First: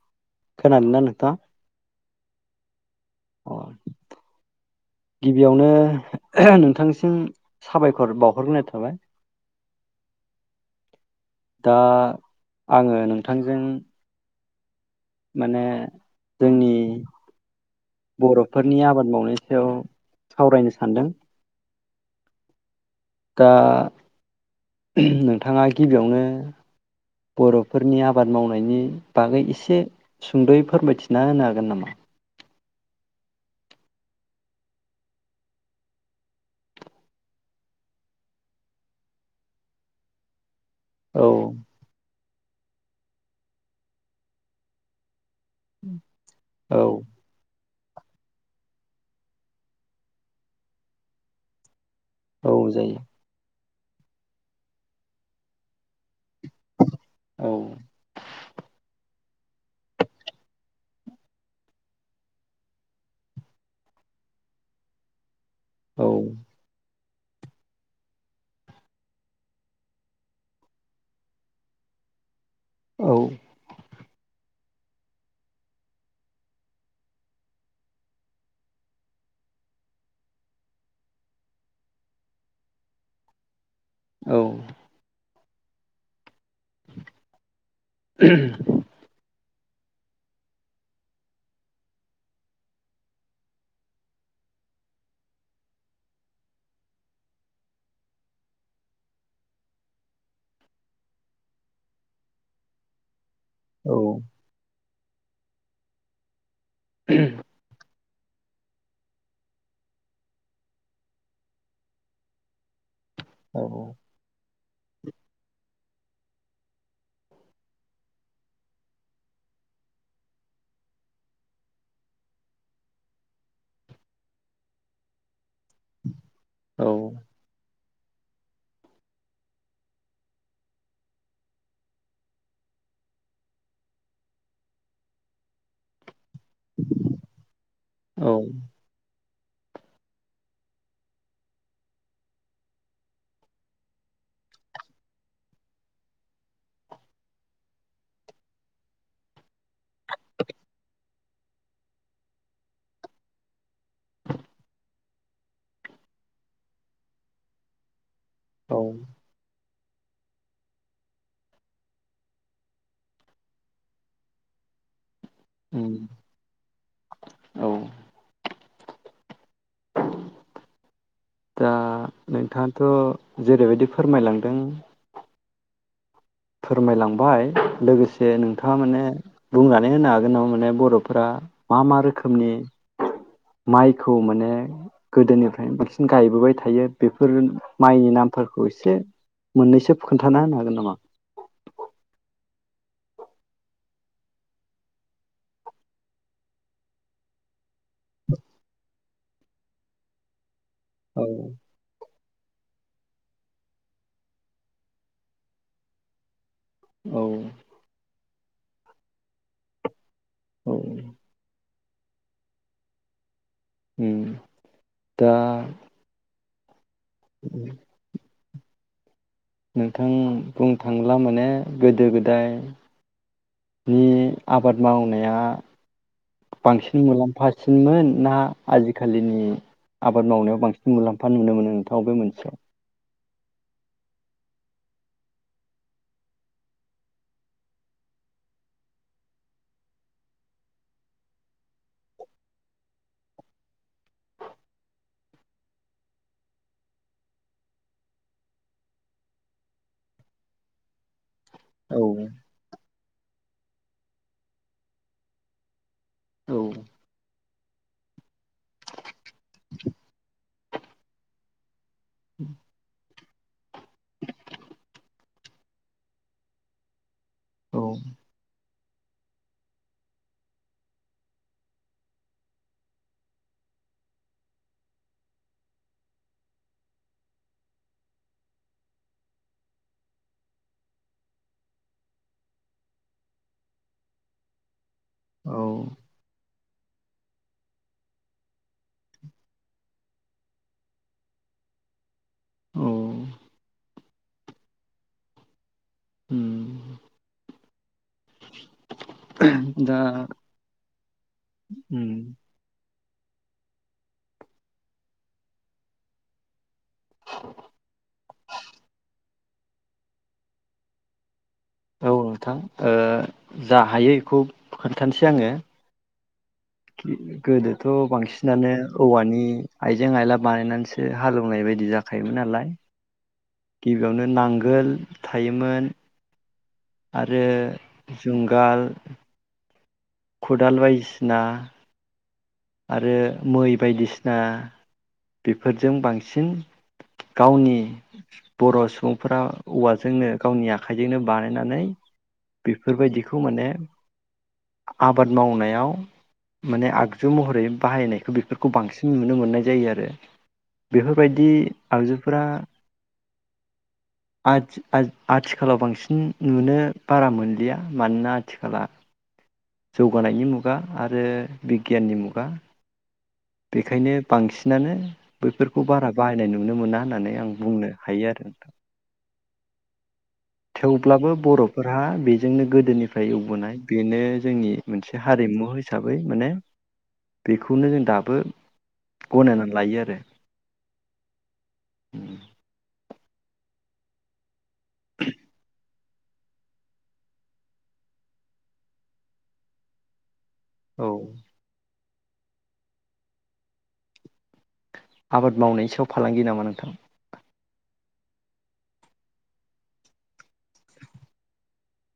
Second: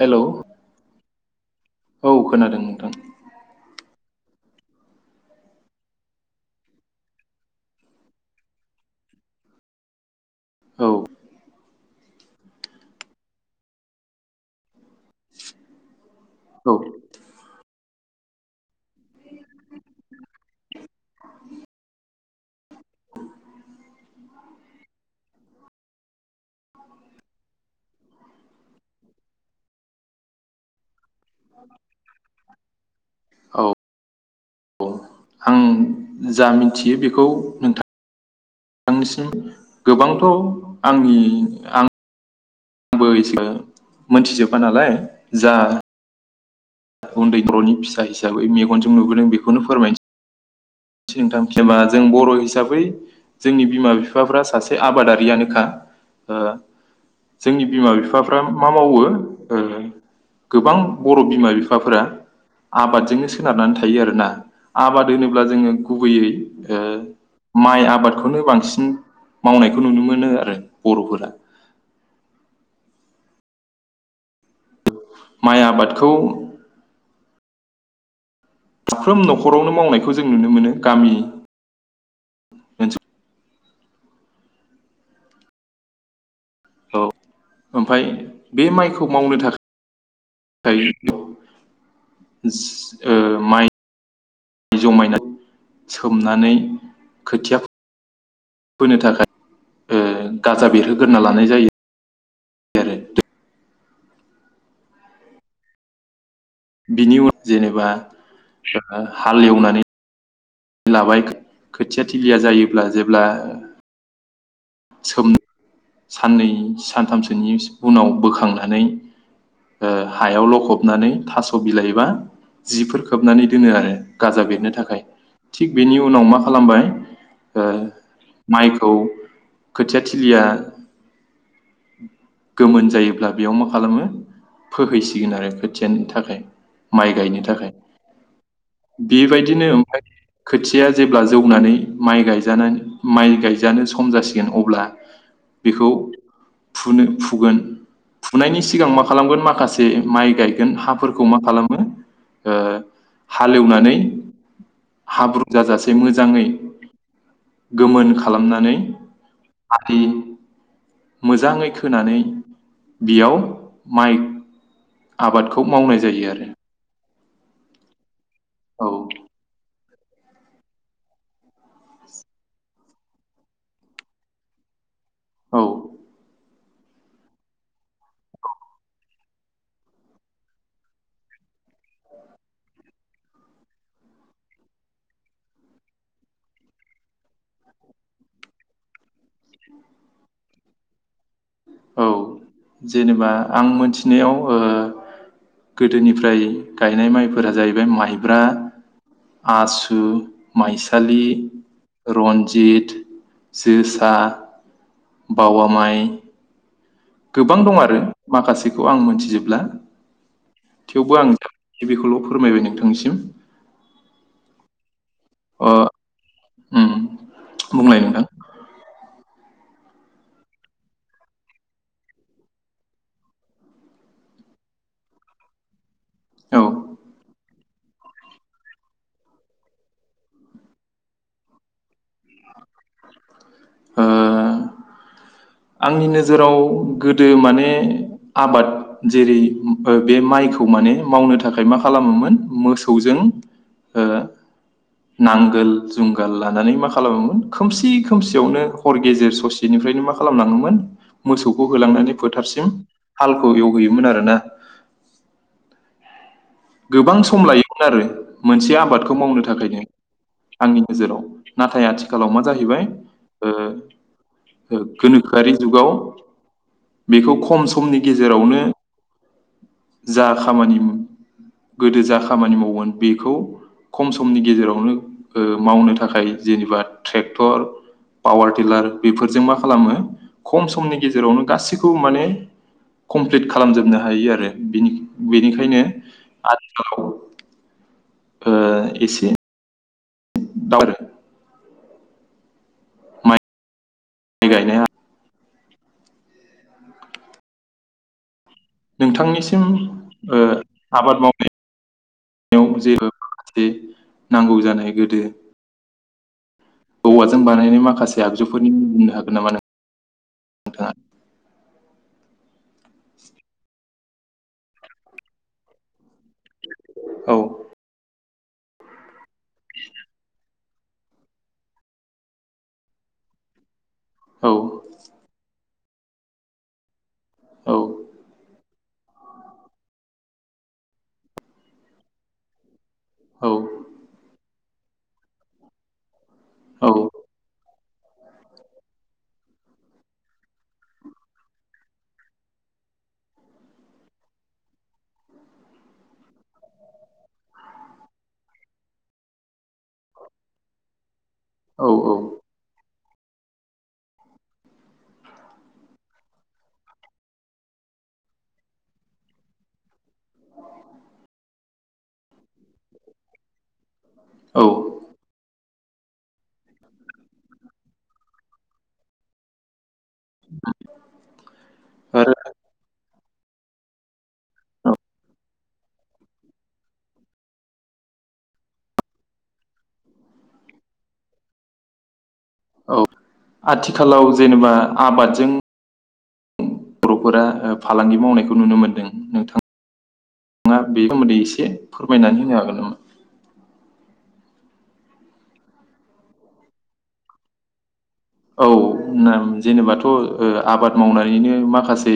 Hello खोनादोंना नोंथां औ खोनादों नोंथां? अ गिबियावनो नोंथांसिम साबायखर बावहरग्रोनाय थाबाय। औ। दा आङो नोंथांजों माने जोंनि औ बरफोरनि आबाद मावनायनि सायाव सावरायनो सानदों। दा नोंथाङा गिबियावनो बरफोरनि आबाद मावनायनि बागै एसे सुंदयै फोरमायथि न होनो हागोन नामा? औ औ आं जा मिथियो बेखौ नोंथां नोंथांनिसिम गोबांथ आंनि औ आं आंबो एसेबां मोनथिजोबा नालाय। जा औ उन्दै [unintelligible] जायखि जाया बै मेगनजों नुबोदों बेखौनो फोरमाय। [unintelligible] जों बर' औ हिसाबै जायो जोंनि बिमा बिफाफ्रा सासे आबादारियानोखा। ओ औ जोंनि बिमा बिफाफ्रा मा मावो? ओ गोबां बर' बिमा बिफाफोरा आबादजोंनो सोनारनानै थायो आरोना आबाद होनोब्ला जोङो औ गुबैयै ओ माइ आबादखौनो बांसिन मावनायखौ नुनो मोनो आरो बर'फोरा। औ। माइ आबादखौ साफ्रोम न'खरावनो मावनायखौ जों नुनो मोनो गामि ओनसो औ। औ ओमफाय बे माइखौ मावनो थाखा थायो ज सोस ओ माइ जमायना सोमनानै खोथिया फो होनो थाखाय ओ गाजा बेरहोग्रोना लानाय जायो। आरो औ। बिनि उनाव जेनेबा जोंहा हाल एवनानै लाबाय खोथिया थिलिया जायोब्ला जे औ। सोम साननै सानथामसोनि उनाव बोखांनानै ओ हायाव लखबनानै थास' बिलाइबा जिफोर खोबनानै दोनो आरो गाजा बेरनो थाखाय थिग बेनि उनाव माख खालामबाय ओ माइखौ खोथिया थिलिया गोमोन जायोब्ला बेयाव मा खालामो फोहैसिगोन आरो खोथियानि थाखाय माइ गायनो थाखाय औ बेबायदिनो ओमफ्राय खोथिया जेब्ला जौनानै माइ गायजानानै माइ गायजानो सम जासिग गोन अब्ला बेखौ फुनो फुगोन फुनायनि सिगां मा खालामगोन माखासे माइ गायगोन हाफोरखो मा खालामो ओ हाल एवनानै हाब्रु जाजासे मोजांङै गोमोन खा खालामनानै औ आदि मोजाङै खोनानै बियाव माइ आबादखौ उम, मावनाय जायो आरो। औ। औ। दा नोंथाङाथ' जेरैबायदि फोरमायलांदों। औ। फोरमायलांबाय लोगोसे नोंथाङा माने बुंनानै होनो हागोन नामा माने बर'फोरा मा मा रोखोमनि माइखौ माने गोदोनिफ्रायनो बांसिन गायबोबाय थायो बे फोर माइनि नामफोरखौ एसे मोननैसो खोन्थाना होनो हागोन नामा? औ जेनेबा आं मोनथिनायाव ओ गोदोनिफ्राय गायनाय माइफोरा जाहैबाय माइब्रा आसु औ माइसालि रन्जित जोसा बावा माइ औ गोबां दं आरो माखासेखौ आं मोनथिजोबब्ला औ थेवबो आं बेखौल' फोरमायबाय नोंथांनिसिम। उम दा अ उम बुंलाय नोंथां? नोंथां बुंनो थाङोब्ला माने गोदो गोदाय नि आबाद मावनाया औ ओ बांसिन मुलाम्फा ज सिनमोन ना आजिखालिनि आबाद मावनायाव बांसिन मुलाम्फा नुनो मोनो नों? थाव बे मोनसे ओ। आंनि नोजोराव गोदो माने आबाद जेरै ओ बे माइखौ माने मावनो थाखाय मा खालामोमोन मोसौजों ओ नांगोल जुंगाल लानानै मा खालामोमोन खोमसि खोमसियावनो हर गेजेर ससेनिफ्रायनो मा खालामलाङोमोन मोसौखौ औ होलांनानै फोथारसिम हालखौ एवहैयोमोन आरो ना। औ गोबां सम लायोमोन आरो मोनसे आबादखौ मावनो थाखायनो आंनि नोजोराव नाथाय आथिखालाव मा जाहैबाय ओ ओ गोनोखोआरि जुगाव बेखौ खम औ समनि गेजेरावनो जा खामानि गोदो जा खामानि मावओमोन बेखौ खम समनि गेजेरावनो ओ मावनो थाखाय जेनेबा ट्रेक्टर पावार टिलार बेफोरजों मा खालामो खम समनि गेजेरावनो गासैखौबो माने कमप्लिट खालामजोबनो हायो आरो बेनि औ बेनिखायनो आ [inaudible] ओ एसे। दाब [inaudible] औ माइ माइ गायनाया उम नोंथांनिसिम दा ओ आबाद उम मावनायाव जेबो बे नांगौ जानाय गोदो औवाजों बानायनाय माखासे आगजुफोरनि मुं बुंनो हागोन [unintelligible] औ नोंथां ओ जा हायो एखौ खोन्थानोसै आङो औ गोदोथ' बांसिनानो औवानि आइजें आइला बानायनानै सो हालौवनाय बायदि जाखायोमोन नालाय गिबियावनो नांगोल थायोमोन औ आरो जुंगाल खदाल बायदिसिना आरो मै औ बायदिसिना बेफोरजों बां सिन औ गावनि बर' सुबुंफोरा औवाजोंनो गावनि आखाइजोंनो बानायनानै बेफोरबायदिखौ माने आबाद मावनायाव माने आग जु महरै बाहायनायखौ बेफोरखौ बांसिन नुनो मोननाय जायो आरो। बेफोरबायदि औ औ आगजुफोरा आथि-आ-आथिखालाव बांसिन नुनो बारा मोनलिया मानोना आथिखला जौगानायनि मुगा आरो गियाननि मुगा। बेखायनो औ बांसिनानो बैफोर खौ बारा बाहायनाय नुनो मोना होननानै आं बुंनो हायो आरो नोंथां। थेवब्लाबो बर'फोरहा आरो बेजोंनो गोदोनि फ्राय एवबोनाय बेनो जोंनि मोनसे हारिमु हिसाबै माने बेखौनो जों दाब बो गनायनानै लायो आरो। औ आथिखालाव जेनेबा आबादजों बर'फोरा फालांगि मावनायखौ नुनो मोनदों नोंथां। नोंथाङा औ बेनि सोमोन्दै एसे फोरमायनानै होनो हागोन नामा? आबाद मावनायनि सायाव फालांगि नामा नोंथां? औ जेनेबाथ' ओ आबाद मावनानैनो माखासे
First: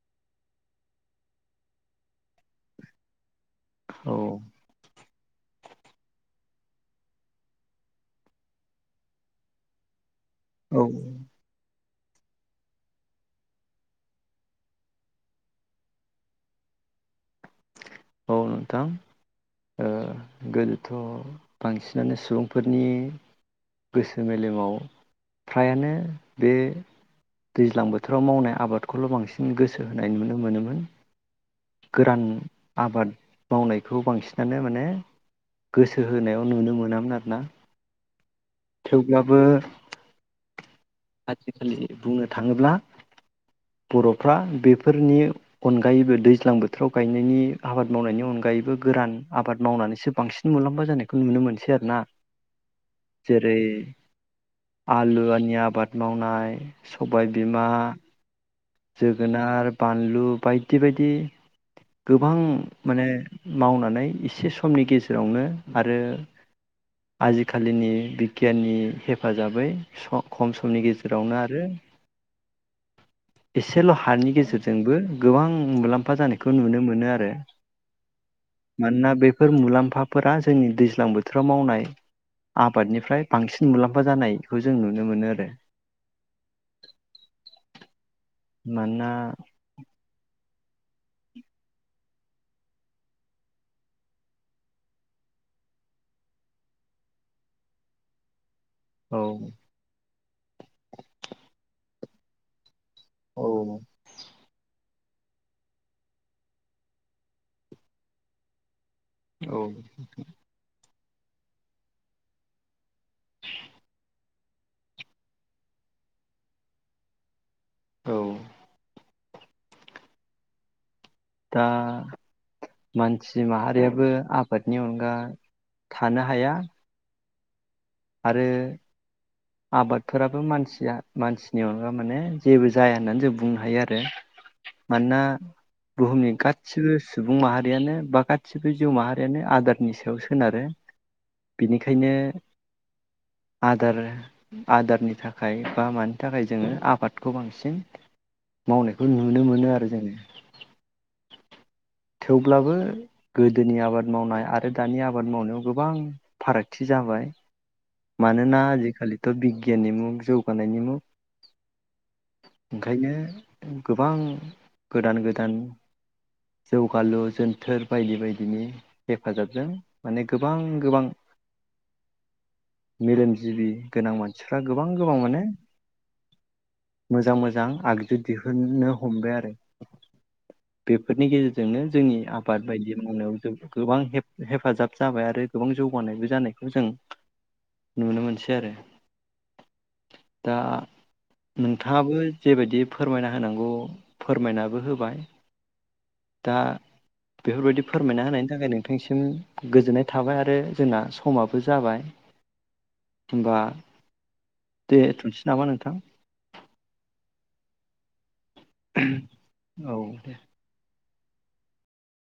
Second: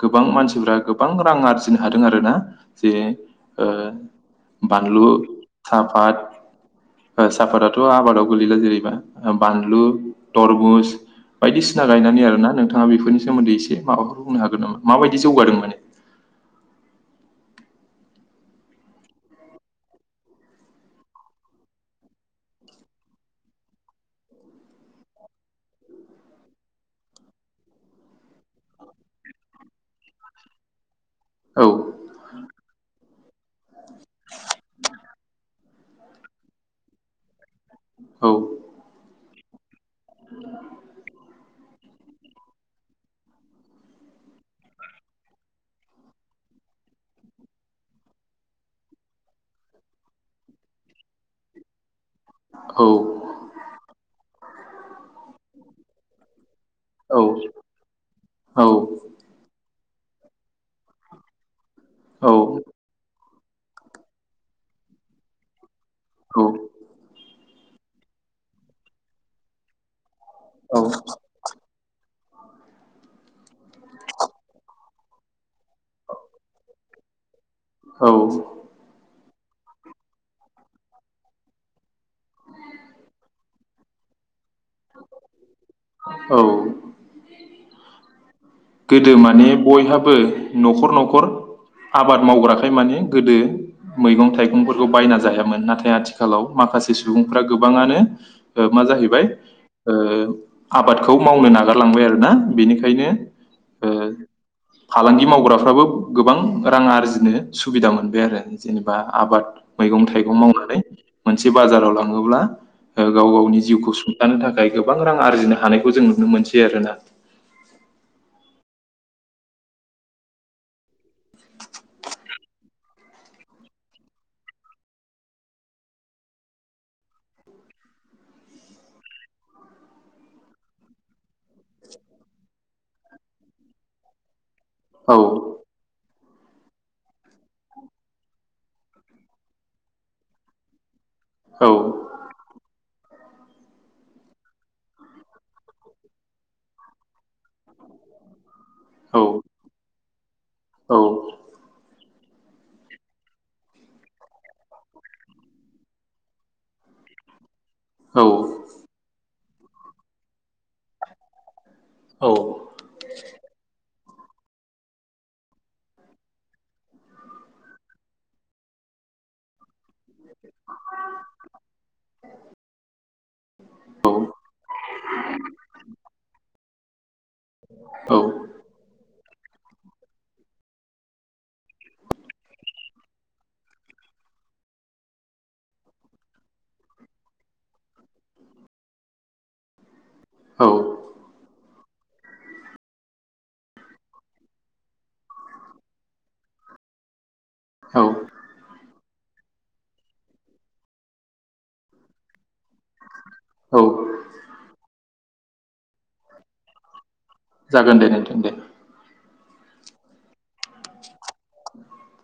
गोबां मानसिफ्रा गोबां रां आरजिनो हादों आरो ना जे ओ औ बानलु साफाद साफादाथ' आबादाव गोलैला जेनेबा बानलु औ तरमुस बायदिसि सिना गायनानै आरोना नोंथाङा बेफोरनि सोमोन्दै एसे माबाफोर बुंनो हागोन नामा माबायदि जौगादों माने? औ नोंथां ओ गोदोथ' बांसिनानो सुबुंफोरनि गोसो मेलेमाव फ्रायानो बे दैज्लां बोथोराव मावनाय आबादखौल' बांसिन गोसो होनाय नुनो मोनोमोन। औ गोरान। आबाद मावनायखौ बांसिनानो माने गोसो होनायाव नुनो मोना मोन आरोना। औ थेवब्लाबो आजिखालि बुंनो थाङोब्ला बर'फ्रा बेफोरनि अनगायैबो दैज्लां बोथोराव गायनायनि आबाद मावनायनि अनगा गायैबो गोरान आबाद मावनानैसो बांसिन मुलाम्फा जानायखौ नुनो मोनसै आरो ना। औ। जेरै आलुआनि आबाद मावनाय औ सबाय बिमा। औ जोगोनार। बानलु बायदि बायदि। औ गोबां औ माने। मावनानै एसे समनि गेजेरावनो आरो आजिखालिनि बिगियाननि हेफाजाबै स खम समनि गेजेरावनो आरो एसेल' हानि गेजेरजोंबो गोबां मुलाम्फा जानायखौ नुनो मोनो आरो। औ। मानोना बेफोर मुलाम्फाफोरा जोंनि दैज्लां बोथोराव मावनाय आबादनिफ्राय बांसिन मुलाम्फा जानाय खौ जों नुनो मोनो आरो। औ औ मानोना गोदो माने बयहाबो न'खर न'खर आबाद मावग्राखाय माने गोदो मैगं थाइगंफोरखौ बायना जाहायामोन नाथाय आथिखालाव माखासे सुबुंफ्रा गोबाङानो मा औ जाहैबाय ओ आबादखौ मावनो नागारलांबाय आरोना बेनिखायनो ओ औ फालांगि मावग्राफ्राबो गोबां रां आरजिनो सुबिदा मोनबाय आरो जेनेबा। बा आबाद औ मैगं थाइगं मावनानै मोनसे बाजाराव लाङोब्ला गाव गावनि जिउखौ सुंथानो थाखाय गोबां रां आरजिनो हानायखौ जों नुनो मोनसै आरोना। औ। दा मानसि माहारियाबो आबादनि अनगा थानो हाया। आरो आबादफोराबो मानसिया मानसिनि अनगा माने जेबो जाया होननानै जों बुंनो हायो आरो। औ मानोना बुहुमनि गासिबो सुबुं माहारियानो बा गासिबो जिउ माहारियानो आदारनि सायाव सोनारो। औ बेनिखायनो आदार आदारनि थाखाय बा मानि थाखाय जोङो आबाद खौ बांसिन मावनायखौ औ नुनो मोनो आरो जोङो। औ थेवब्लाबो गोदोनि आबाद मावनाय आरो दानि आबाद मावनायाव गोबां फारागथि जाबाय। मानोना आजिखालिथ' बिगियाननि मुगा जौगानायनि औ मुगा ओंखायनो गोबां गोदान गोदान जौगालु जोनथोर बायदि बायदिनि हेफाजाबजों माने गोबां गोबां मेलेमजिबि गोनां मानसिफ्रा गोबां गोबां माने मोजां मोजां औ आगजु दिहुननो हमबाय आरो। बेफोरनि गेजेरजोंनो जोंनि आबाद बायदि मावनायाव जों गोबां हेफाजाब जाबाय आरो गोबां जौगानायबो जानायखौ जों नुनो मोनसै आरो। दा औ नोंथाङाबो जेबायदि फोरमायना हो होनांगौ फोरमायनाबो होबाय दा बेफोर बायदि औ फोरमायना होनायनि थाखाय नोंथांसिम गोजोननाय थाबाय आरो जोंना समाबो जाबाय। होनबा औ दे दोथनोसै। नामा नोंथां। जागोन दे। नोंथां दे [inaudible] औ दे।